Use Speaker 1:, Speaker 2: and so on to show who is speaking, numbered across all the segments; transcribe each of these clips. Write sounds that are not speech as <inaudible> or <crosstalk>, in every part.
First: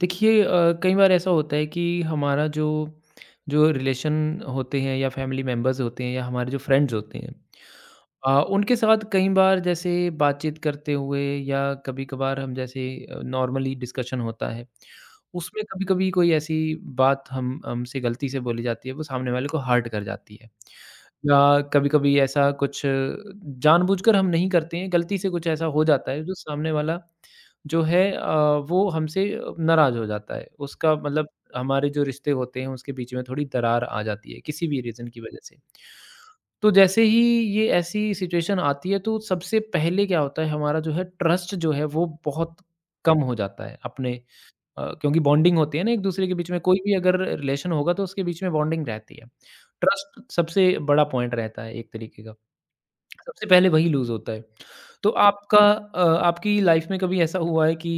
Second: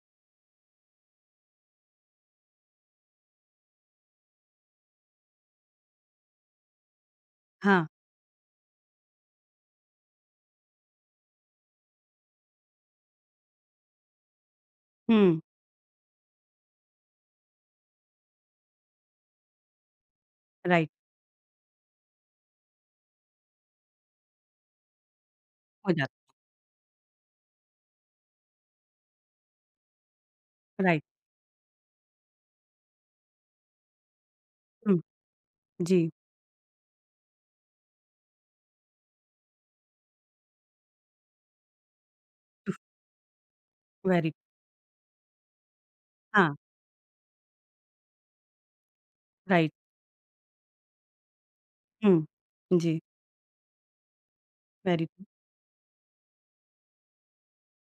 Speaker 1: देखिए कई बार ऐसा होता है कि हमारा जो जो रिलेशन होते हैं या फैमिली मेम्बर्स होते हैं या हमारे जो फ्रेंड्स होते हैं,
Speaker 2: हाँ,
Speaker 1: उनके साथ कई बार जैसे बातचीत करते हुए या कभी-कभार हम जैसे नॉर्मली डिस्कशन होता है,
Speaker 2: हुँ,
Speaker 1: उसमें कभी-कभी कोई ऐसी बात हम हमसे गलती से बोली जाती है, वो सामने वाले को हर्ट कर जाती है।
Speaker 2: राइट,
Speaker 1: या कभी-कभी ऐसा कुछ जानबूझकर हम नहीं करते हैं, गलती से कुछ ऐसा हो
Speaker 2: हो
Speaker 1: जाता है
Speaker 2: जाता
Speaker 1: जो सामने वाला जो है, वो हमसे नाराज़ हो जाता है। उसका
Speaker 2: राइट,
Speaker 1: मतलब हमारे जो रिश्ते होते हैं, उसके बीच में थोड़ी दरार आ जाती है, किसी भी
Speaker 2: हुँ,
Speaker 1: रीज़न की वजह से।
Speaker 2: जी,
Speaker 1: तो जैसे ही ये ऐसी सिचुएशन आती है तो सबसे पहले क्या होता है हमारा जो है ट्रस्ट जो है वो बहुत कम हो जाता है अपने,
Speaker 2: वेरी
Speaker 1: क्योंकि बॉन्डिंग होती है ना, एक दूसरे के
Speaker 2: हाँ,
Speaker 1: बीच में कोई भी अगर रिलेशन होगा तो उसके बीच में बॉन्डिंग रहती है।
Speaker 2: राइट,
Speaker 1: ट्रस्ट सबसे बड़ा पॉइंट रहता है एक तरीके
Speaker 2: हुँ,
Speaker 1: का।
Speaker 2: जी,
Speaker 1: सबसे पहले वही लूज होता है।
Speaker 2: वेरी
Speaker 1: तो
Speaker 2: ट्रू,
Speaker 1: आपका आपकी लाइफ में कभी ऐसा हुआ है कि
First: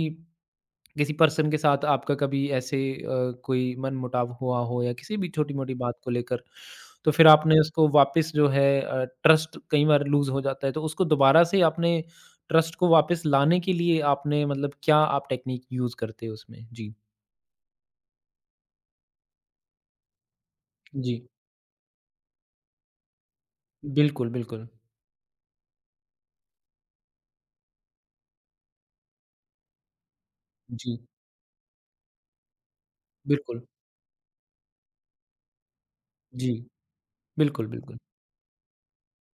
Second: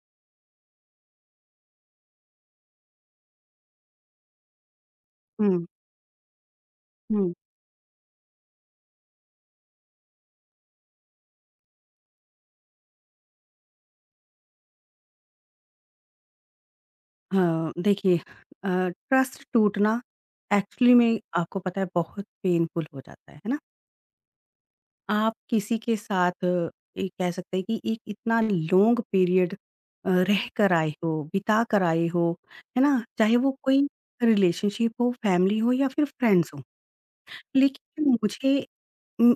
Speaker 1: किसी पर्सन के साथ आपका कभी ऐसे, कोई मनमुटाव हुआ हो या किसी भी
Speaker 2: हुँ,
Speaker 1: छोटी-मोटी बात को लेकर, तो फिर
Speaker 2: हुँ।
Speaker 1: आपने उसको वापस जो है, ट्रस्ट कई बार लूज़ हो जाता है, तो उसको दोबारा से आपने ट्रस्ट को वापस लाने के लिए आपने मतलब क्या आप टेक्नीक यूज़ करते हो उसमें? जी।
Speaker 2: हाँ, देखिए अ, ट्रस्ट टूटना एक्चुअली
Speaker 1: जी।
Speaker 2: में आपको पता है बहुत पेनफुल हो जाता है ना?
Speaker 1: बिल्कुल, बिल्कुल।
Speaker 2: आप किसी के साथ ये कह सकते हैं कि एक इतना लॉन्ग पीरियड रह कर आए
Speaker 1: जी,
Speaker 2: हो, बिता कर आए हो, है ना? चाहे वो
Speaker 1: बिल्कुल।
Speaker 2: कोई रिलेशनशिप हो, फैमिली हो या फिर फ्रेंड्स
Speaker 1: जी,
Speaker 2: हों।
Speaker 1: बिल्कुल, बिल्कुल।
Speaker 2: लेकिन मुझे उम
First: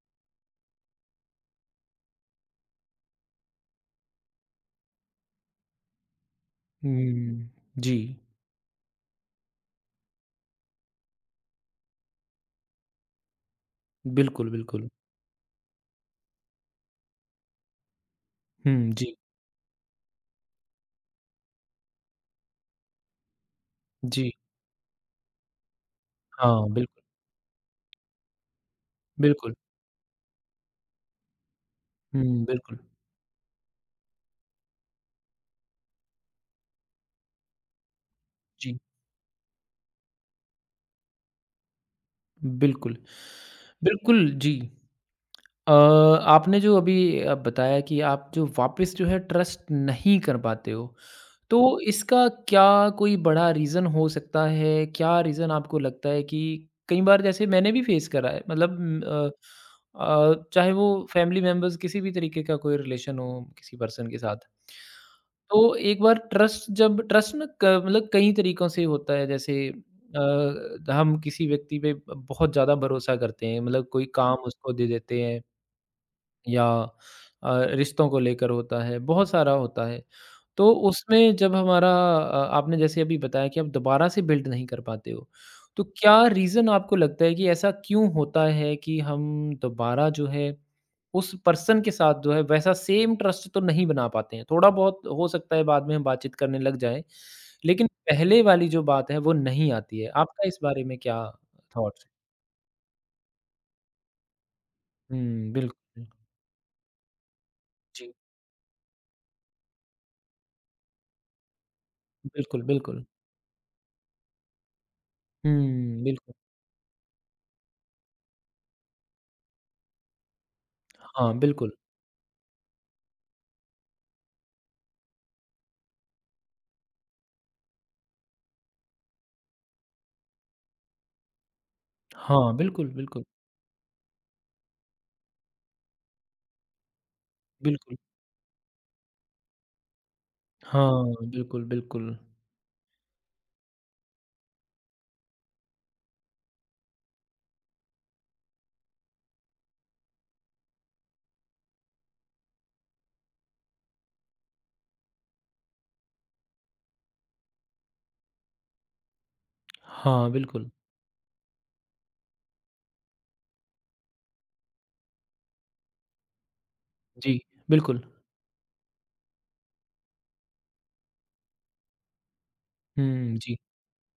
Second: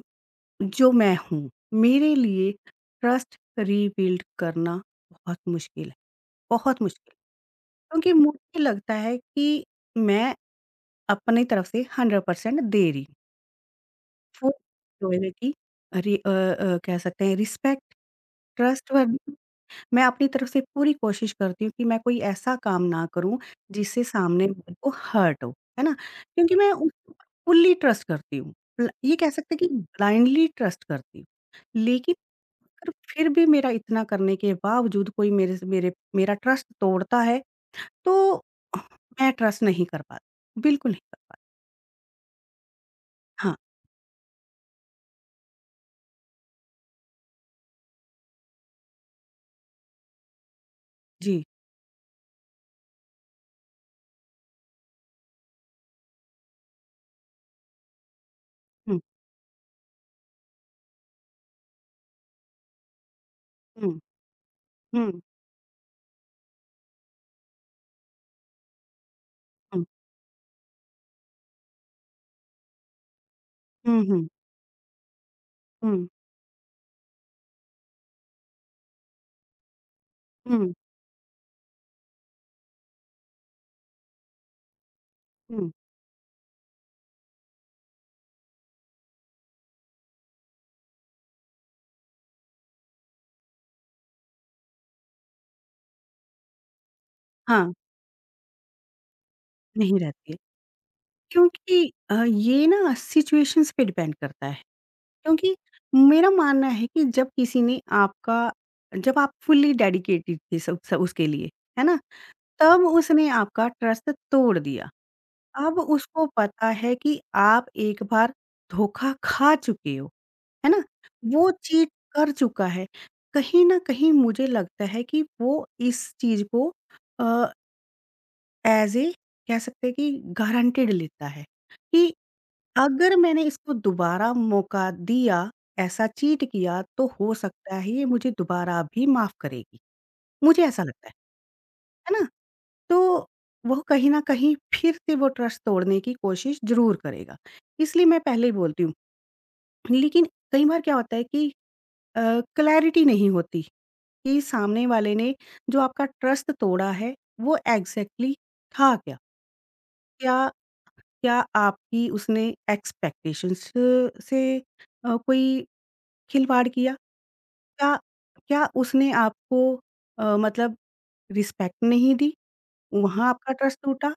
Speaker 2: जो मैं हूँ, मेरे लिए ट्रस्ट रीबिल्ड करना बहुत मुश्किल है, बहुत मुश्किल।
Speaker 1: हुँ, जी।
Speaker 2: क्योंकि मुझे लगता है कि मैं अपनी तरफ से 100% दे रही हूँ। फुल
Speaker 1: बिल्कुल, बिल्कुल।
Speaker 2: जो है कि कह सकते हैं रिस्पेक्ट,
Speaker 1: हुँ, जी,
Speaker 2: ट्रस्टवर्दी मैं अपनी तरफ से पूरी कोशिश करती हूँ कि मैं कोई ऐसा काम ना करूँ जिससे
Speaker 1: जी।
Speaker 2: सामने वाले को हर्ट हो, है ना? क्योंकि
Speaker 1: हाँ,
Speaker 2: मैं उस
Speaker 1: बिल्कुल,
Speaker 2: फुल्ली ट्रस्ट करती हूँ। ल ये कह
Speaker 1: बिल्कुल।
Speaker 2: सकते हैं कि ब्लाइंडली ट्रस्ट करती हूँ। लेकिन
Speaker 1: हुँ, बिल्कुल।
Speaker 2: अगर फिर भी मेरा इतना करने के बावजूद कोई मेरे से मेरे मेरा ट्रस्ट तोड़ता है तो
Speaker 1: जी।
Speaker 2: मैं ट्रस्ट नहीं कर पाती, बिल्कुल नहीं कर पाती।
Speaker 1: बिल्कुल।
Speaker 2: हाँ,
Speaker 1: बिल्कुल, जी। आपने जो अभी बताया कि आप जो वापस जो है ट्रस्ट नहीं कर पाते हो,
Speaker 2: जी।
Speaker 1: तो इसका क्या कोई बड़ा रीज़न हो सकता है? क्या रीज़न आपको लगता है कि कई बार जैसे मैंने भी फेस करा है, मतलब
Speaker 2: हुँ,
Speaker 1: चाहे वो फैमिली मेंबर्स किसी भी तरीके का कोई रिलेशन हो किसी
Speaker 2: हुँ,
Speaker 1: पर्सन के साथ।
Speaker 2: हुँ,
Speaker 1: तो एक बार ट्रस्ट जब ट्रस्ट ना क मतलब कई तरीकों से होता है जैसे,
Speaker 2: हुँ,
Speaker 1: हम किसी व्यक्ति पे बहुत ज़्यादा भरोसा करते हैं मतलब
Speaker 2: हुँ,
Speaker 1: कोई
Speaker 2: हुँ,
Speaker 1: काम उसको दे देते हैं
Speaker 2: हुँ,
Speaker 1: या रिश्तों को लेकर होता है, बहुत सारा होता है। तो
Speaker 2: हुँ,
Speaker 1: उसमें जब हमारा, आपने जैसे अभी बताया कि आप दोबारा से बिल्ड नहीं कर पाते हो,
Speaker 2: हुँ।
Speaker 1: तो क्या रीज़न आपको लगता है कि ऐसा क्यों होता है कि हम दोबारा जो है, उस पर्सन के साथ जो है वैसा सेम ट्रस्ट तो नहीं बना पाते हैं? थोड़ा बहुत हो सकता है बाद में हम बातचीत करने लग जाएँ,
Speaker 2: हाँ,
Speaker 1: लेकिन पहले वाली जो बात है वो नहीं
Speaker 2: नहीं
Speaker 1: आती है।
Speaker 2: रहती है।
Speaker 1: आपका इस बारे में क्या
Speaker 2: क्योंकि
Speaker 1: थॉट्स?
Speaker 2: ये ना सिचुएशंस पे डिपेंड करता है।
Speaker 1: हुँ,
Speaker 2: क्योंकि
Speaker 1: बिल्कुल, बिल्कुल।
Speaker 2: मेरा मानना है कि जब किसी ने
Speaker 1: जी,
Speaker 2: आपका जब आप फुल्ली डेडिकेटेड थे सब स उसके लिए, है ना?
Speaker 1: बिल्कुल,
Speaker 2: तब
Speaker 1: बिल्कुल।
Speaker 2: उसने आपका ट्रस्ट तोड़ दिया। अब
Speaker 1: हुँ,
Speaker 2: उसको
Speaker 1: बिल्कुल।
Speaker 2: पता है कि आप एक बार धोखा खा चुके हो, है ना?
Speaker 1: हाँ,
Speaker 2: वो
Speaker 1: बिल्कुल।
Speaker 2: चीट कर चुका है। कहीं न कहीं मुझे लगता है कि वो इस चीज़ को अ, एज़ ए कह सकते हैं कि गारंटेड लेता है कि
Speaker 1: हाँ, बिल्कुल,
Speaker 2: अगर
Speaker 1: बिल्कुल,
Speaker 2: मैंने इसको दोबारा मौका दिया, ऐसा चीट किया, तो हो सकता है
Speaker 1: बिल्कुल।
Speaker 2: ये मुझे दोबारा भी माफ़ करेगी। मुझे ऐसा
Speaker 1: हाँ,
Speaker 2: लगता है।
Speaker 1: बिल्कुल, बिल्कुल।
Speaker 2: है ना? तो वो कहीं न कहीं फिर से वो ट्रस्ट तोड़ने की कोशिश ज़रूर करेगा। इसलिए मैं पहले ही बोलती हूँ। लेकिन कई बार क्या होता है कि अ, क्लैरिटी नहीं होती कि सामने वाले ने जो आपका ट्रस्ट तोड़ा है, वो एग्ज़ैक्टली था क्या?
Speaker 1: हाँ,
Speaker 2: क्या
Speaker 1: बिल्कुल।
Speaker 2: क्या आपकी उसने एक्सपेक्टेशंस से कोई खिलवाड़ किया?
Speaker 1: जी,
Speaker 2: क्या
Speaker 1: बिल्कुल।
Speaker 2: क्या उसने आपको मतलब रिस्पेक्ट नहीं दी, वहाँ
Speaker 1: हुँ,
Speaker 2: आपका
Speaker 1: जी।
Speaker 2: ट्रस्ट टूटा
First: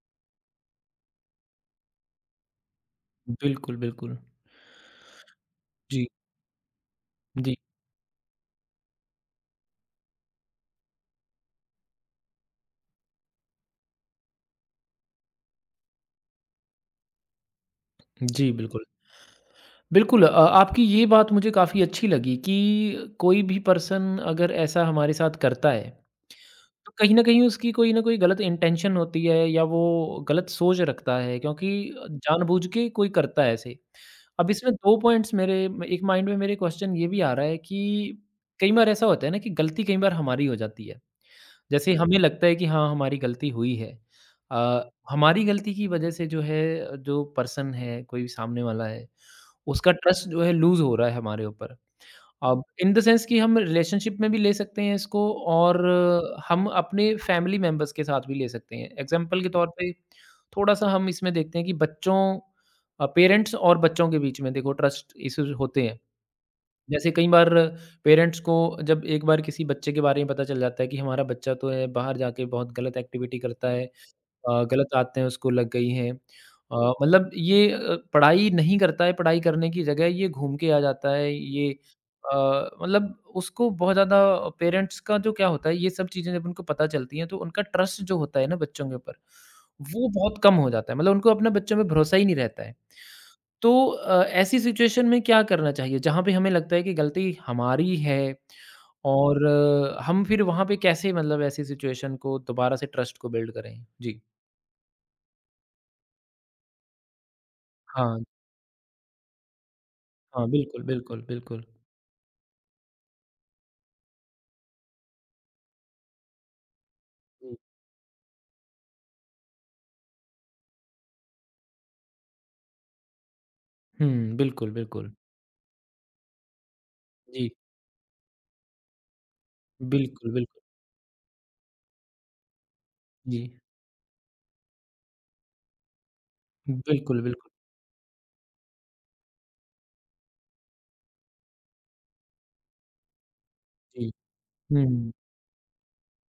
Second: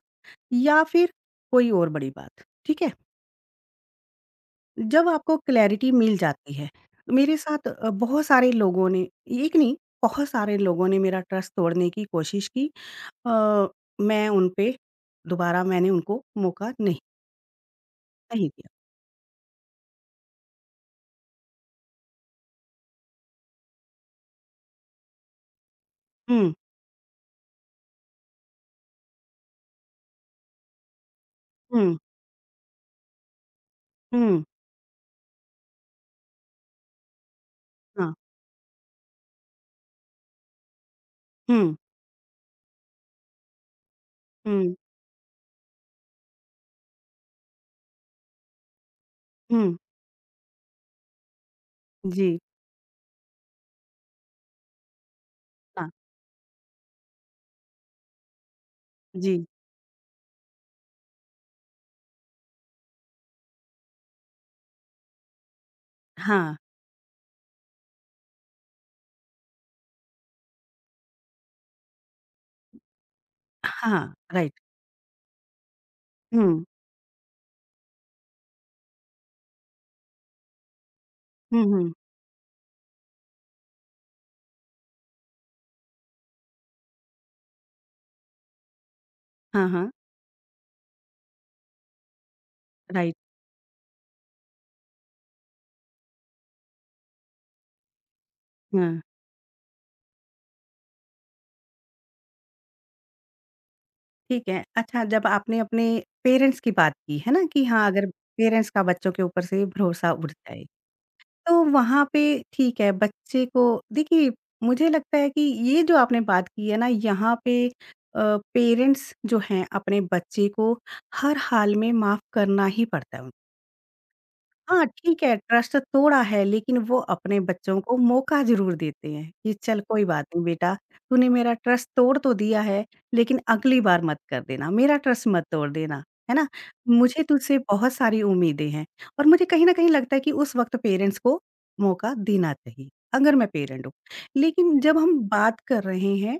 Speaker 2: या फिर कोई और बड़ी बात? ठीक है?
Speaker 1: बिल्कुल, बिल्कुल।
Speaker 2: जब आपको क्लैरिटी
Speaker 1: जी,
Speaker 2: मिल जाती है, मेरे
Speaker 1: जी,
Speaker 2: साथ बहुत सारे लोगों ने एक नहीं, बहुत सारे लोगों ने मेरा ट्रस्ट तोड़ने की कोशिश की अ, मैं उन पे दोबारा मैंने उनको मौका नहीं नहीं
Speaker 1: जी,
Speaker 2: दिया।
Speaker 1: बिल्कुल। बिल्कुल, आपकी ये बात मुझे काफ़ी अच्छी लगी कि कोई भी पर्सन अगर ऐसा हमारे साथ करता है,
Speaker 2: हुँ,
Speaker 1: तो कहीं न कहीं उसकी कोई न कोई गलत इंटेंशन होती है या वो गलत सोच रखता है, क्योंकि
Speaker 2: हुँ,
Speaker 1: जानबूझ के कोई करता है ऐसे।
Speaker 2: हुँ,
Speaker 1: अब इसमें 2 पॉइंट्स मेरे, एक माइंड में मेरे क्वेश्चन ये भी आ रहा है कि
Speaker 2: हाँ।
Speaker 1: कई बार ऐसा होता है ना कि गलती कई बार हमारी हो जाती है।
Speaker 2: हुँ,
Speaker 1: जैसे हमें लगता है कि हाँ, हमारी गलती हुई है।
Speaker 2: हुँ,
Speaker 1: हमारी गलती की वजह से जो है, जो पर्सन है, कोई सामने वाला है,
Speaker 2: हुँ,
Speaker 1: उसका ट्रस्ट जो है लूज़ हो रहा है हमारे ऊपर।
Speaker 2: जी,
Speaker 1: अब इन द सेंस कि हम रिलेशनशिप में भी ले सकते हैं इसको और
Speaker 2: हाँ,
Speaker 1: हम अपने फैमिली मेंबर्स के साथ भी ले सकते हैं। एग्ज़ाम्पल
Speaker 2: जी,
Speaker 1: के तौर पे थोड़ा-सा हम इसमें देखते हैं कि बच्चों, पेरेंट्स और बच्चों के बीच में देखो ट्रस्ट इश्यूज़ होते हैं।
Speaker 2: हाँ,
Speaker 1: जैसे कई बार पेरेंट्स को जब एक बार किसी बच्चे के बारे में पता चल जाता है कि हमारा बच्चा तो है बाहर जाके बहुत गलत एक्टिविटी करता है।
Speaker 2: हाँ, राइट,
Speaker 1: गलत आदतें उसको लग गई हैं।
Speaker 2: हुँ,
Speaker 1: मतलब ये, पढ़ाई नहीं करता है, पढ़ाई करने की जगह ये घूम के आ जाता है,
Speaker 2: हुँ,
Speaker 1: ये,
Speaker 2: हुँ,
Speaker 1: अ, मतलब उसको बहुत ज़्यादा पेरेंट्स का जो क्या होता है, ये सब चीज़ें जब उनको पता चलती हैं, तो उनका ट्रस्ट जो होता है ना बच्चों के ऊपर,
Speaker 2: हाँ, हाँ,
Speaker 1: वो बहुत कम हो जाता है। मतलब उनको अपने बच्चों में भरोसा ही नहीं रहता है।
Speaker 2: राइट,
Speaker 1: तो, ऐसी सिचुएशन में क्या करना चाहिए? जहाँ पे हमें लगता है कि गलती हमारी है,
Speaker 2: हाँ,
Speaker 1: और हम फिर वहाँ पे कैसे मतलब ऐसी सिचुएशन को दोबारा से ट्रस्ट को बिल्ड करें? जी।
Speaker 2: ठीक है। अच्छा जब आपने अपने पेरेंट्स की बात की, है ना? कि हाँ, अगर
Speaker 1: हाँ।
Speaker 2: पेरेंट्स का बच्चों के ऊपर से भरोसा उठ
Speaker 1: हाँ,
Speaker 2: जाए,
Speaker 1: बिल्कुल, बिल्कुल,
Speaker 2: तो
Speaker 1: बिल्कुल।
Speaker 2: वहाँ पे ठीक है, बच्चे को देखिए मुझे लगता है कि ये जो आपने बात की है ना, यहाँ
Speaker 1: जी।
Speaker 2: पे पेरेंट्स जो हैं अपने बच्चे को हर हाल में माफ़ करना ही पड़ता है उनको।
Speaker 1: हुँ, बिल्कुल,
Speaker 2: हाँ,
Speaker 1: बिल्कुल।
Speaker 2: ठीक है, ट्रस्ट थोड़ा है, लेकिन वो अपने
Speaker 1: जी,
Speaker 2: बच्चों को मौका ज़रूर देते हैं कि चल कोई बात
Speaker 1: बिल्कुल,
Speaker 2: नहीं
Speaker 1: बिल्कुल।
Speaker 2: बेटा, तूने मेरा ट्रस्ट तोड़ तो दिया है, लेकिन
Speaker 1: जी,
Speaker 2: अगली बार मत कर देना, मेरा ट्रस्ट मत तोड़ देना, है ना? मुझे
Speaker 1: बिल्कुल, बिल्कुल।
Speaker 2: तुझसे बहुत सारी उम्मीदें हैं और मुझे कहीं न कहीं लगता है कि उस वक़्त पेरेंट्स को मौका देना चाहिए, अगर मैं पेरेंट हूँ।
Speaker 1: जी,
Speaker 2: लेकिन जब
Speaker 1: हुँ,
Speaker 2: हम बात कर रहे हैं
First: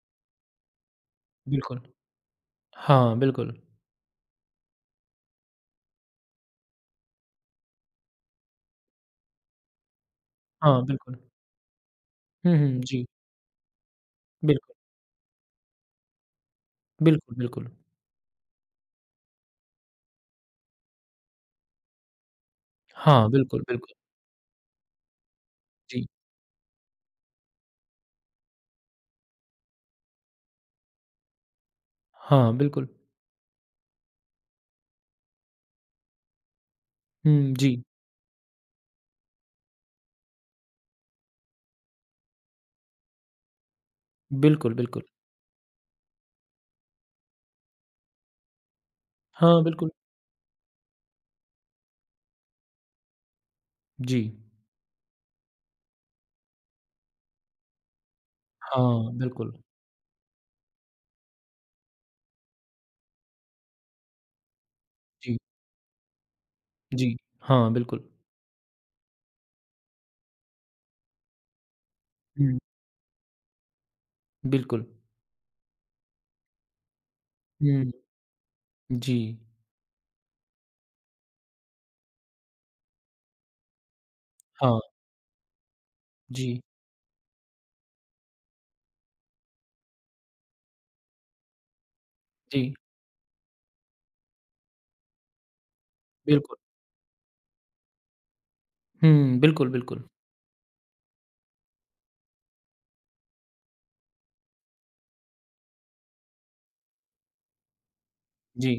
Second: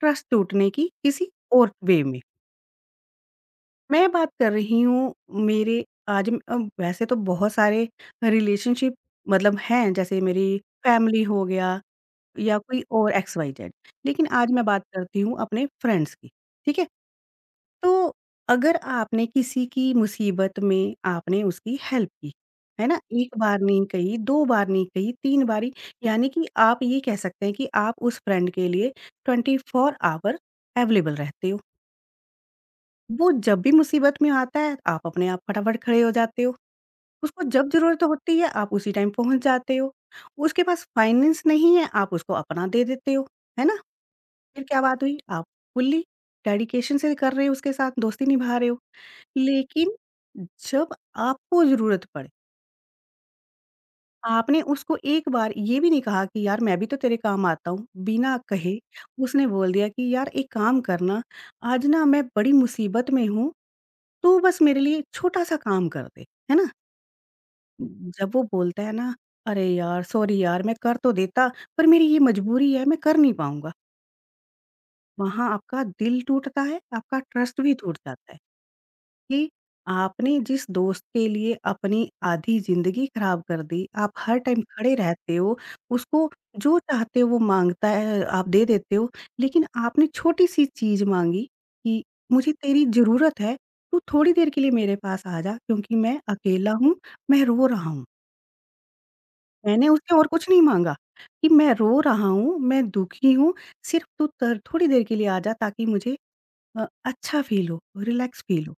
Speaker 2: ट्रस्ट टूटने की किसी और
Speaker 1: बिल्कुल।
Speaker 2: वे में
Speaker 1: हाँ, बिल्कुल।
Speaker 2: मैं बात कर रही हूँ मेरे आज वैसे तो बहुत सारे रिलेशनशिप मतलब हैं, जैसे मेरी
Speaker 1: हाँ, बिल्कुल।
Speaker 2: फैमिली हो गया या
Speaker 1: हुँ, हुँ,
Speaker 2: कोई
Speaker 1: जी,
Speaker 2: और एक्स, वाई, जेड। लेकिन आज मैं
Speaker 1: बिल्कुल,
Speaker 2: बात करती हूँ अपने फ्रेंड्स की, ठीक है?
Speaker 1: बिल्कुल, बिल्कुल।
Speaker 2: तो अगर आपने किसी की मुसीबत में आपने उसकी हेल्प की, है ना?
Speaker 1: हाँ,
Speaker 2: 1 बार
Speaker 1: बिल्कुल,
Speaker 2: नहीं
Speaker 1: बिल्कुल।
Speaker 2: कही, 2 बार नहीं कही, 3 बारी
Speaker 1: जी,
Speaker 2: यानी कि आप ये कह सकते हैं कि आप उस फ्रेंड के लिए 24 आवर अवेलेबल रहते हो।
Speaker 1: हाँ, बिल्कुल।
Speaker 2: वो जब भी मुसीबत में आता है, आप अपने आप फटाफट खड़े हो जाते हो। उसको
Speaker 1: हुँ,
Speaker 2: जब
Speaker 1: जी,
Speaker 2: ज़रूरत होती है, आप उसी टाइम पहुँच जाते हो। उसके पास फाइनेंस नहीं है, आप उसको अपना दे देते हो। है ना? फिर
Speaker 1: बिल्कुल,
Speaker 2: क्या बात
Speaker 1: बिल्कुल।
Speaker 2: हुई? आप फुल्ली डेडिकेशन से कर रहे हो उसके साथ, दोस्ती निभा रहे हो।
Speaker 1: हाँ, बिल्कुल।
Speaker 2: लेकिन जब आपको ज़रूरत पड़े,
Speaker 1: जी,
Speaker 2: आपने उसको एक बार ये भी नहीं कहा कि यार मैं भी तो तेरे काम आता हूँ, बिना कहे
Speaker 1: हाँ,
Speaker 2: उसने
Speaker 1: बिल्कुल।
Speaker 2: बोल दिया कि यार एक काम करना, आज ना मैं बड़ी मुसीबत में हूँ तू बस मेरे लिए
Speaker 1: जी,
Speaker 2: छोटा-सा काम कर दे, है ना?
Speaker 1: जी, हाँ, बिल्कुल।
Speaker 2: जब वो बोलता है ना, "अरे यार! सॉरी यार, मैं कर तो देता, पर मेरी ये
Speaker 1: हुँ,
Speaker 2: मजबूरी है, मैं कर नहीं पाऊँगा।"
Speaker 1: बिल्कुल।
Speaker 2: वहाँ आपका दिल टूटता है, आपका ट्रस्ट भी
Speaker 1: हुँ,
Speaker 2: टूट जाता है।
Speaker 1: जी,
Speaker 2: कि आपने जिस दोस्त के लिए अपनी आधी ज़िंदगी ख़राब कर दी, आप हर टाइम
Speaker 1: हाँ,
Speaker 2: खड़े रहते हो, उसको
Speaker 1: जी,
Speaker 2: जो चाहते हो वो माँगता है, आप दे देते हो, लेकिन आपने छोटी-सी चीज़ माँगी कि मुझे
Speaker 1: जी,
Speaker 2: तेरी ज़रूरत है, तू थोड़ी देर के लिए मेरे पास आ जा क्योंकि मैं
Speaker 1: बिल्कुल।
Speaker 2: अकेला हूँ, मैं रो रहा हूँ।
Speaker 1: हुँ, बिल्कुल,
Speaker 2: मैंने
Speaker 1: बिल्कुल।
Speaker 2: उससे और कुछ नहीं माँगा कि मैं रो रहा हूँ, मैं दुखी हूँ, सिर्फ़ तू त थोड़ी देर के लिए आ जा ताकि मुझे अच्छा फ़ील हो, रिलैक्स फ़ील हो।
Speaker 1: जी,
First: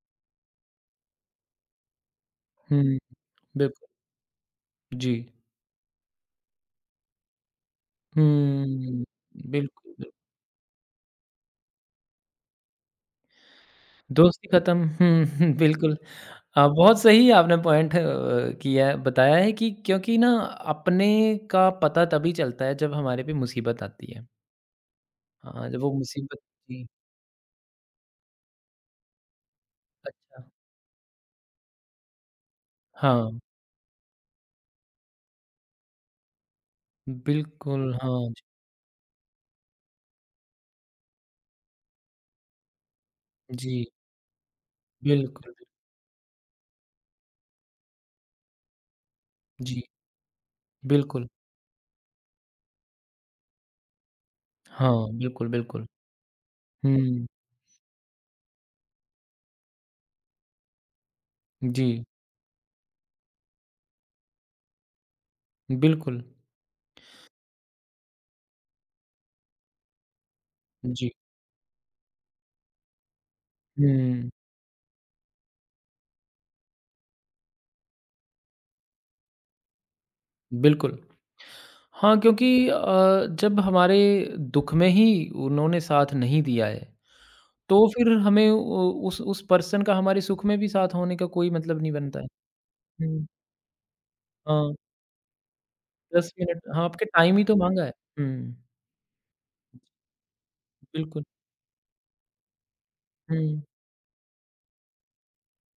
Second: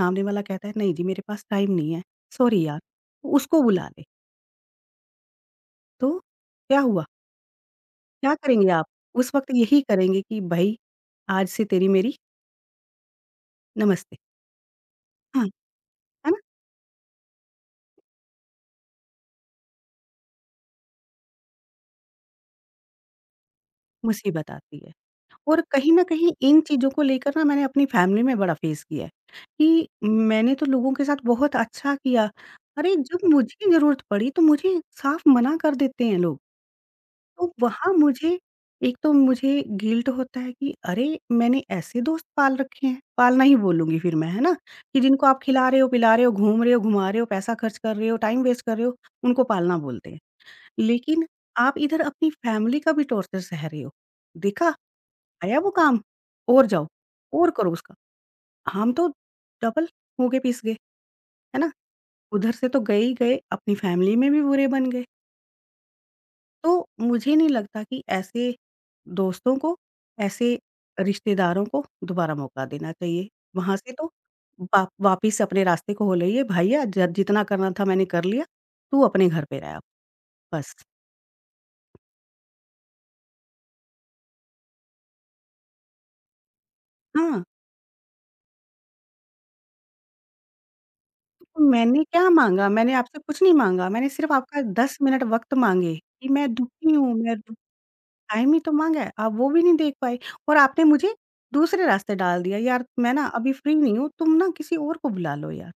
Speaker 2: सामने वाला कहता है, "नहीं जी, मेरे पास टाइम नहीं है, सॉरी यार।"
Speaker 1: हुँ,
Speaker 2: तो उसको बुला
Speaker 1: बिल्कुल।
Speaker 2: ले,
Speaker 1: जी।
Speaker 2: तो क्या हुआ? क्या करेंगे आप?
Speaker 1: हुँ,
Speaker 2: उस वक़्त यही
Speaker 1: बिल्कुल। बिल्कुल।
Speaker 2: करेंगे कि भाई, आज से तेरी मेरी नमस्ते।
Speaker 1: दोस्ती खत्म, हुँ,
Speaker 2: हाँ,
Speaker 1: हुँ, <laughs> बिल्कुल।
Speaker 2: है ना?
Speaker 1: बहुत सही आपने पॉइंट किया है, बताया है कि क्योंकि ना अपने का पता तभी चलता है जब हमारे पे मुसीबत आती है।
Speaker 2: मुसीबत आती है और
Speaker 1: हाँ, जब वो
Speaker 2: कहीं न कहीं
Speaker 1: मुसीबत।
Speaker 2: इन
Speaker 1: जी,
Speaker 2: चीज़ों को लेकर ना मैंने अपनी फैमिली में बड़ा फेस किया है कि
Speaker 1: अच्छा।
Speaker 2: मैंने तो लोगों के साथ बहुत अच्छा किया। अरे, जब
Speaker 1: हाँ,
Speaker 2: मुझे ज़रूरत पड़ी, तो मुझे साफ मना कर देते हैं लोग। तो वहाँ
Speaker 1: बिल्कुल। हाँ,
Speaker 2: मुझे एक तो मुझे गिल्ट होता है कि अरे! मैंने ऐसे दोस्त पाल रखे हैं, पालना ही
Speaker 1: जी,
Speaker 2: बोलूँगी फिर मैं, है ना? कि जिनको आप
Speaker 1: बिल्कुल,
Speaker 2: खिला रहे हो, पिला रहे हो, घूम रहे हो, घुमा रहे हो, पैसा खर्च कर रहे हो, टाइम वेस्ट कर रहे हो, उनको पालना
Speaker 1: जी,
Speaker 2: बोलते हैं। लेकिन
Speaker 1: बिल्कुल।
Speaker 2: आप इधर अपनी फैमिली का भी टॉर्चर सह रहे हो। देखा,
Speaker 1: हाँ, बिल्कुल,
Speaker 2: आया वो
Speaker 1: बिल्कुल।
Speaker 2: काम? और जाओ,
Speaker 1: हुँ,
Speaker 2: और करो उसका। हम तो डबल हो गए, पिस गए, है ना?
Speaker 1: जी,
Speaker 2: उधर से तो गए ही गए, अपनी फैमिली में भी बुरे बन गए।
Speaker 1: बिल्कुल,
Speaker 2: तो मुझे नहीं लगता कि ऐसे दोस्तों को, ऐसे
Speaker 1: जी।
Speaker 2: रिश्तेदारों को दोबारा मौका देना चाहिए। वहाँ से तो
Speaker 1: हुँ।
Speaker 2: वापिस अपने रास्ते को हो लिए, भैया ज जितना करना था मैंने कर लिया, तू अपने घर पे रह अब, बस।
Speaker 1: बिल्कुल। हाँ, क्योंकि, जब हमारे दुःख में ही उन्होंने साथ नहीं दिया है,
Speaker 2: हाँ,
Speaker 1: तो फिर हमें उ उस पर्सन का हमारे सुख में भी साथ होने का कोई
Speaker 2: तो
Speaker 1: मतलब नहीं
Speaker 2: मैंने
Speaker 1: बनता है।
Speaker 2: क्या माँगा? मैंने आपसे
Speaker 1: हुँ,
Speaker 2: कुछ नहीं माँगा, मैंने सिर्फ़ आपका
Speaker 1: हाँ,
Speaker 2: 10 मिनट वक़्त माँगे कि
Speaker 1: 10
Speaker 2: मैं
Speaker 1: मिनट हाँ,
Speaker 2: दुखी
Speaker 1: आपके
Speaker 2: हूँ, मैं
Speaker 1: टाइम ही
Speaker 2: दु
Speaker 1: तो माँगा है।
Speaker 2: टाइम
Speaker 1: हुँ,
Speaker 2: ही तो माँगा है, आप वो भी नहीं देख पाए और आपने मुझे
Speaker 1: बिल्कुल।
Speaker 2: दूसरे रास्ते डाल दिया, यार मैं ना अभी
Speaker 1: हुँ,
Speaker 2: फ्री नहीं हूँ, तुम ना किसी और को बुला लो यार,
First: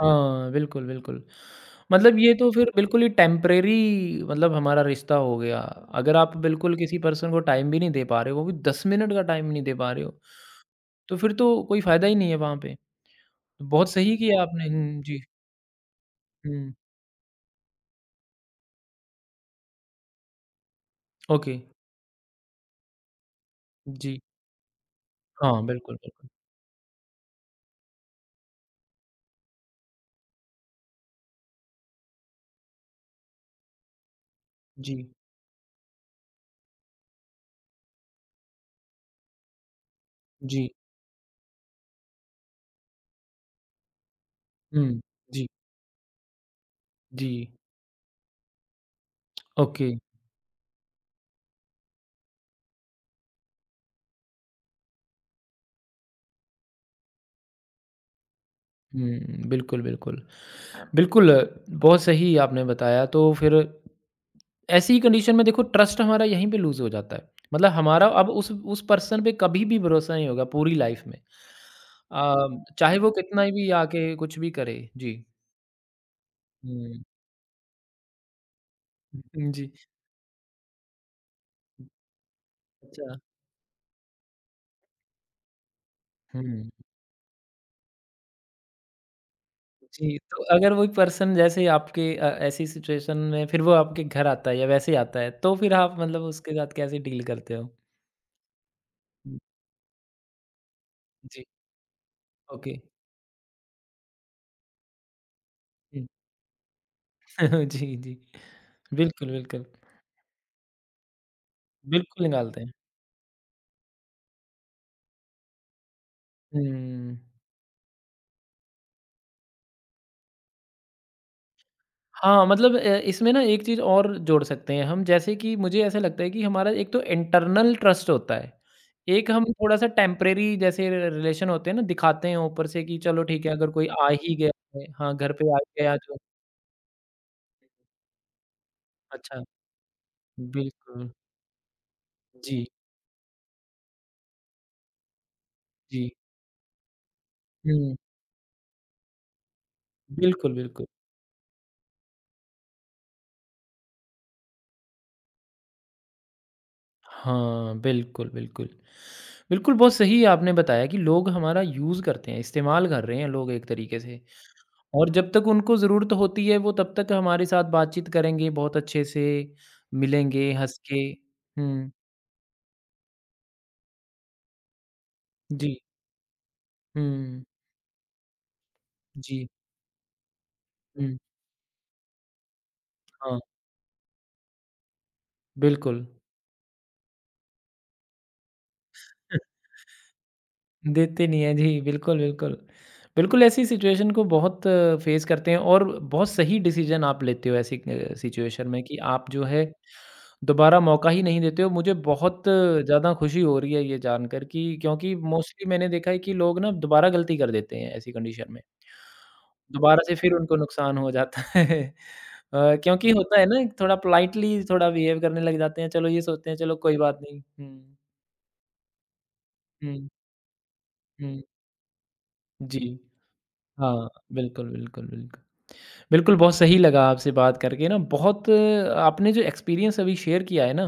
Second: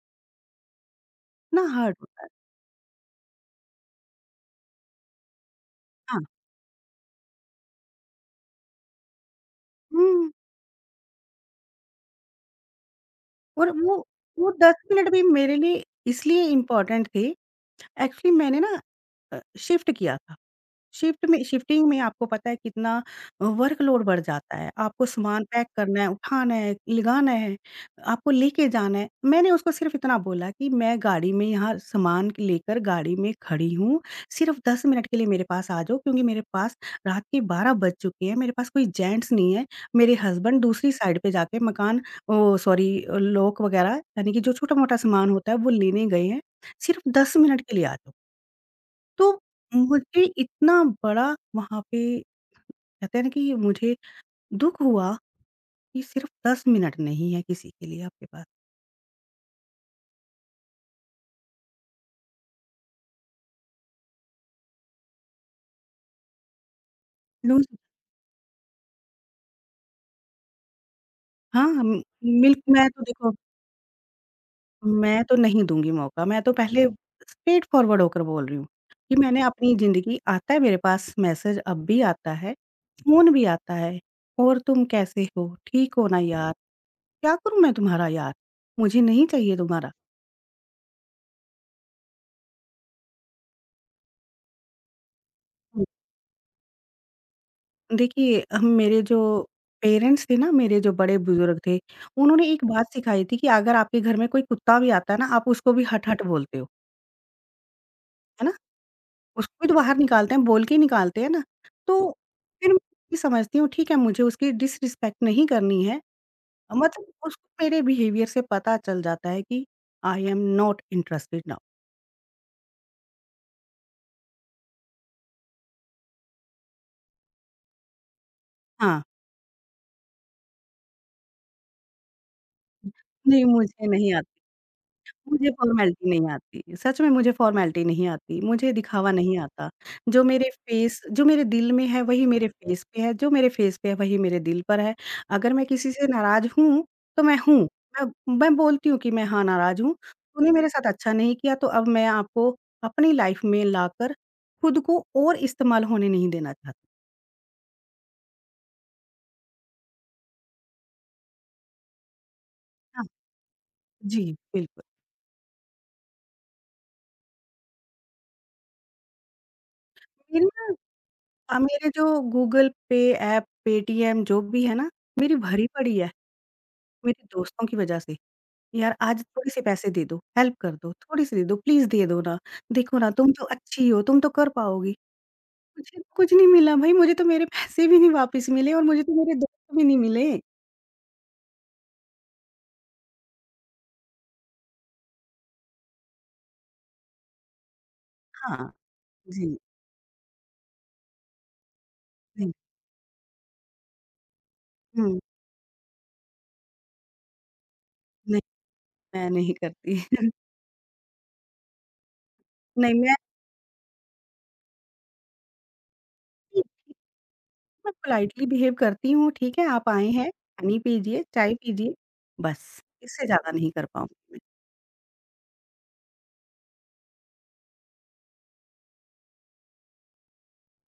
Speaker 1: हाँ, बिल्कुल, बिल्कुल।
Speaker 2: इतना हर्ट
Speaker 1: मतलब
Speaker 2: होता है।
Speaker 1: ये तो फिर बिल्कुल ही टेम्परेरी मतलब हमारा रिश्ता हो गया। अगर
Speaker 2: हाँ।
Speaker 1: आप बिल्कुल किसी पर्सन को टाइम भी नहीं दे पा रहे हो, वो भी 10 मिनट का टाइम नहीं दे पा रहे हो,
Speaker 2: हुँ,
Speaker 1: तो फिर तो कोई फ़ायदा ही नहीं है वहाँ पे। तो
Speaker 2: और
Speaker 1: बहुत
Speaker 2: वो
Speaker 1: सही किया
Speaker 2: वो
Speaker 1: आपने।
Speaker 2: 10
Speaker 1: हुँ,
Speaker 2: मिनट
Speaker 1: जी।
Speaker 2: भी मेरे लिए इसलिए
Speaker 1: हुँ,
Speaker 2: इम्पोर्टेंट थे, एक्चुअली मैंने ना अ, शिफ्ट किया था।
Speaker 1: ओके।
Speaker 2: शिफ्टिंग में आपको पता है कितना वर्कलोड बढ़
Speaker 1: जी।
Speaker 2: जाता है। आपको सामान
Speaker 1: हाँ,
Speaker 2: पैक
Speaker 1: बिल्कुल,
Speaker 2: करना है,
Speaker 1: बिल्कुल।
Speaker 2: उठाना है, लगाना है, आपको लेके जाना है। मैंने उसको सिर्फ़ इतना बोला कि मैं गाड़ी में यहाँ सामान लेकर गाड़ी में खड़ी हूँ, सिर्फ़ 10 मिनट
Speaker 1: जी,
Speaker 2: के लिए मेरे पास आ जाओ क्योंकि मेरे पास रात के 12 बज चुके हैं, मेरे पास कोई जेंट्स नहीं है। मेरे हस्बैंड
Speaker 1: जी।
Speaker 2: दूसरी साइड पे जाके मकान ओ सॉरी लॉक वग़ैरह यानी कि जो छोटा-मोटा
Speaker 1: हुँ,
Speaker 2: सामान
Speaker 1: जी,
Speaker 2: होता है वो लेने गए हैं। सिर्फ़
Speaker 1: जी।
Speaker 2: 10 मिनट के लिए आ जाओ। तो
Speaker 1: ओके।
Speaker 2: मुझे इतना बड़ा वहाँ पे कहते हैं ना कि मुझे दुःख हुआ कि सिर्फ़ 10 मिनट नहीं है किसी के लिए आपके पास।
Speaker 1: हुँ, बिल्कुल, बिल्कुल। बिल्कुल, बहुत सही आपने बताया, तो फिर ऐसी कंडीशन में देखो ट्रस्ट हमारा यहीं पे लूज़ हो जाता है।
Speaker 2: लूज़
Speaker 1: मतलब हमारा अब उस पर्सन पे कभी भी भरोसा नहीं होगा पूरी लाइफ़ में।
Speaker 2: हाँ, म मिल्क
Speaker 1: अ,
Speaker 2: मैं
Speaker 1: चाहे
Speaker 2: तो
Speaker 1: वो
Speaker 2: देखो
Speaker 1: कितना भी आके कुछ भी करे। जी।
Speaker 2: मैं तो नहीं दूँगी मौका, मैं तो पहले
Speaker 1: हुँ,
Speaker 2: स्ट्रेट फ़ॉरवर्ड होकर बोल रही हूँ कि मैंने
Speaker 1: जी।
Speaker 2: अपनी ज़िंदगी आता है मेरे पास मैसेज अब भी आता है,
Speaker 1: अच्छा।
Speaker 2: फ़ोन भी आता है, और तुम कैसे हो? ठीक हो ना
Speaker 1: हुँ।
Speaker 2: यार? क्या करूँ मैं तुम्हारा यार? मुझे नहीं चाहिए तुम्हारा।
Speaker 1: जी, तो अगर वो पर्सन जैसे आपके, ऐसी सिचुएशन में फिर वो आपके घर आता है या वैसे ही आता है, तो फिर आप मतलब उसके साथ कैसे डील करते हो?
Speaker 2: देखिए, हम मेरे जो
Speaker 1: हुँ,
Speaker 2: पेरेंट्स थे ना, मेरे जो
Speaker 1: जी,
Speaker 2: बड़े-बुज़ुर्ग थे, उन्होंने एक
Speaker 1: ओके।
Speaker 2: बात सिखाई थी कि अगर आपके घर में कोई कुत्ता भी आता है ना, आप उसको भी
Speaker 1: हुँ,
Speaker 2: हट, हट बोलते हो,
Speaker 1: <laughs> जी, जी।
Speaker 2: है ना?
Speaker 1: बिल्कुल,
Speaker 2: उसको
Speaker 1: बिल्कुल।
Speaker 2: भी तो बाहर निकालते हैं, बोल के ही निकालते हैं ना। तो
Speaker 1: बिल्कुल निकालते
Speaker 2: फिर
Speaker 1: हैं।
Speaker 2: मैं ये समझती हूँ ठीक है, मुझे उसकी डिसरिस्पेक्ट नहीं करनी है। मतलब
Speaker 1: हुँ।
Speaker 2: उसको मेरे बिहेवियर से पता चल जाता है कि I am not interested now.
Speaker 1: हाँ, मतलब, इसमें ना एक चीज़ और जोड़ सकते हैं हम, जैसे कि मुझे ऐसा लगता है कि हमारा एक तो इंटरनल ट्रस्ट होता है।
Speaker 2: हाँ,
Speaker 1: एक हम थोड़ा-सा टेम्परेरी जैसे र रिलेशन होते हैं ना, दिखाते हैं ऊपर से कि चलो
Speaker 2: नहीं
Speaker 1: ठीक है अगर
Speaker 2: मुझे
Speaker 1: कोई आ
Speaker 2: नहीं आता।
Speaker 1: ही गया है, हाँ, घर
Speaker 2: मुझे
Speaker 1: पे आ ही गया
Speaker 2: फ़ॉर्मेलिटी
Speaker 1: तो।
Speaker 2: नहीं आती, सच में मुझे फ़ॉर्मेलिटी नहीं आती, मुझे दिखावा नहीं
Speaker 1: अच्छा।
Speaker 2: आता।
Speaker 1: बिल्कुल।
Speaker 2: जो मेरे दिल में है वही मेरे
Speaker 1: जी,
Speaker 2: फ़ेस पे है, जो मेरे फ़ेस पे है वही मेरे दिल पर है। अगर मैं किसी से
Speaker 1: जी।
Speaker 2: नाराज़ हूँ, तो मैं हूँ,
Speaker 1: हुँ,
Speaker 2: मैं बोलती हूँ कि मैं हाँ, नाराज़ हूँ, तूने
Speaker 1: बिल्कुल,
Speaker 2: मेरे
Speaker 1: बिल्कुल।
Speaker 2: साथ अच्छा नहीं किया तो अब मैं आपको अपनी लाइफ़ में लाकर खुद को और इस्तेमाल होने नहीं देना चाहती।
Speaker 1: हाँ, बिल्कुल, बिल्कुल। बिल्कुल, बहुत सही आपने बताया कि लोग हमारा यूज़ करते हैं, इस्तेमाल
Speaker 2: हाँ,
Speaker 1: कर रहे हैं लोग एक तरीके से,
Speaker 2: जी, बिल्कुल।
Speaker 1: और जब तक उनको ज़रूरत होती है वो तब तक हमारे साथ बातचीत करेंगे, बहुत अच्छे से
Speaker 2: मेरी
Speaker 1: मिलेंगे,
Speaker 2: ना
Speaker 1: हँस के।
Speaker 2: मेरे
Speaker 1: हुँ,
Speaker 2: जो गूगल पे ऐप, पेटीएम जो भी है ना, मेरी भरी
Speaker 1: जी।
Speaker 2: पड़ी है, मेरे
Speaker 1: हुँ,
Speaker 2: दोस्तों की वज़ह से। यार आज
Speaker 1: जी।
Speaker 2: थोड़े-से पैसे दे दो, हेल्प कर दो,
Speaker 1: हुँ,
Speaker 2: थोड़ी-सी दे दो, प्लीज़ दे दो ना, देखो ना तुम
Speaker 1: हाँ,
Speaker 2: तो अच्छी हो, तुम तो कर पाओगी। मुझे तो
Speaker 1: बिल्कुल।
Speaker 2: कुछ नहीं मिला भाई, मुझे तो मेरे पैसे भी नहीं वापस मिले और मुझे तो मेरे दोस्त भी नहीं मिले।
Speaker 1: देते नहीं हैं। जी, बिल्कुल, बिल्कुल। बिल्कुल, ऐसी सिचुएशन को बहुत फेस करते हैं और बहुत सही डिसीज़न आप लेते हो ऐसी सिचुएशन
Speaker 2: हाँ,
Speaker 1: में कि आप जो
Speaker 2: जी,
Speaker 1: है दोबारा मौका ही नहीं देते हो। मुझे बहुत
Speaker 2: जी।
Speaker 1: ज़्यादा खुशी हो रही है ये जानकर, कि क्योंकि
Speaker 2: हुँ,
Speaker 1: मोस्टली मैंने देखा है कि लोग ना दोबारा गलती कर देते हैं ऐसी
Speaker 2: नहीं
Speaker 1: कंडीशन में।
Speaker 2: मैं नहीं करती।
Speaker 1: दोबारा से फिर
Speaker 2: <laughs>
Speaker 1: उनको नुकसान हो जाता है। <laughs>
Speaker 2: नहीं
Speaker 1: क्योंकि
Speaker 2: मैं
Speaker 1: होता है ना थोड़ा पोलाइटली थोड़ा बिहेव करने लग जाते हैं। चलो ये सोचते हैं
Speaker 2: ठीक
Speaker 1: चलो
Speaker 2: ठीक,
Speaker 1: कोई बात नहीं।
Speaker 2: मैं
Speaker 1: हुँ,
Speaker 2: पोलाइटली बिहेव करती हूँ, ठीक है आप आए
Speaker 1: हुँ,
Speaker 2: हैं, पानी पीजिए,
Speaker 1: हुँ।
Speaker 2: चाय पीजिए, बस
Speaker 1: जी।
Speaker 2: इससे ज़्यादा नहीं कर
Speaker 1: हाँ,
Speaker 2: पाऊँगी मैं।
Speaker 1: बिल्कुल, बिल्कुल, बिल्कुल। बिल्कुल, बहुत सही लगा आपसे बात करके ना, बहुत आपने जो एक्सपीरियंस अभी शेयर किया है ना,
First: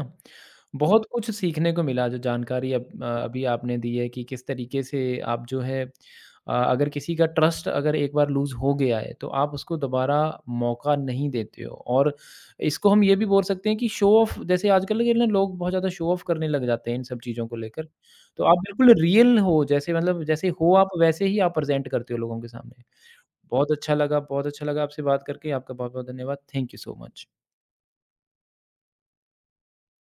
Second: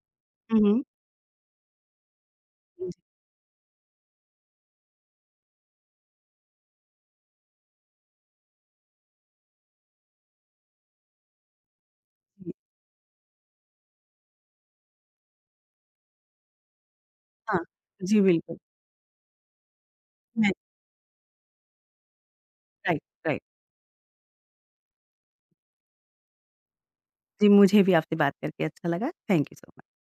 Speaker 2: हुँ, हुँ।
Speaker 1: बहुत कुछ सीखने को मिला, जो जानकारी अब अभी आपने दी है कि किस तरीके से आप जो है, अगर किसी का ट्रस्ट अगर एक बार लूज़ हो गया है, तो आप उसको दोबारा मौका नहीं देते हो, और
Speaker 2: जी,
Speaker 1: इसको हम ये भी बोल सकते हैं कि शो ऑफ, जैसे आजकल के ना लोग बहुत ज़्यादा शो ऑफ करने लग जाते हैं इन सब चीज़ों को
Speaker 2: हाँ,
Speaker 1: लेकर।
Speaker 2: जी
Speaker 1: तो
Speaker 2: बिल्कुल।
Speaker 1: आप बिल्कुल रियल हो, जैसे मतलब जैसे
Speaker 2: मैं
Speaker 1: हो आप वैसे ही आप प्रेज़ेंट करते हो लोगों के सामने।
Speaker 2: Right, right.
Speaker 1: बहुत अच्छा लगा, बहुत अच्छा लगा आपसे बात करके। आपका बहुत-बहुत धन्यवाद। Thank you so much.
Speaker 2: जी, मुझे भी आपसे बात करके अच्छा लगा। Thank you so much.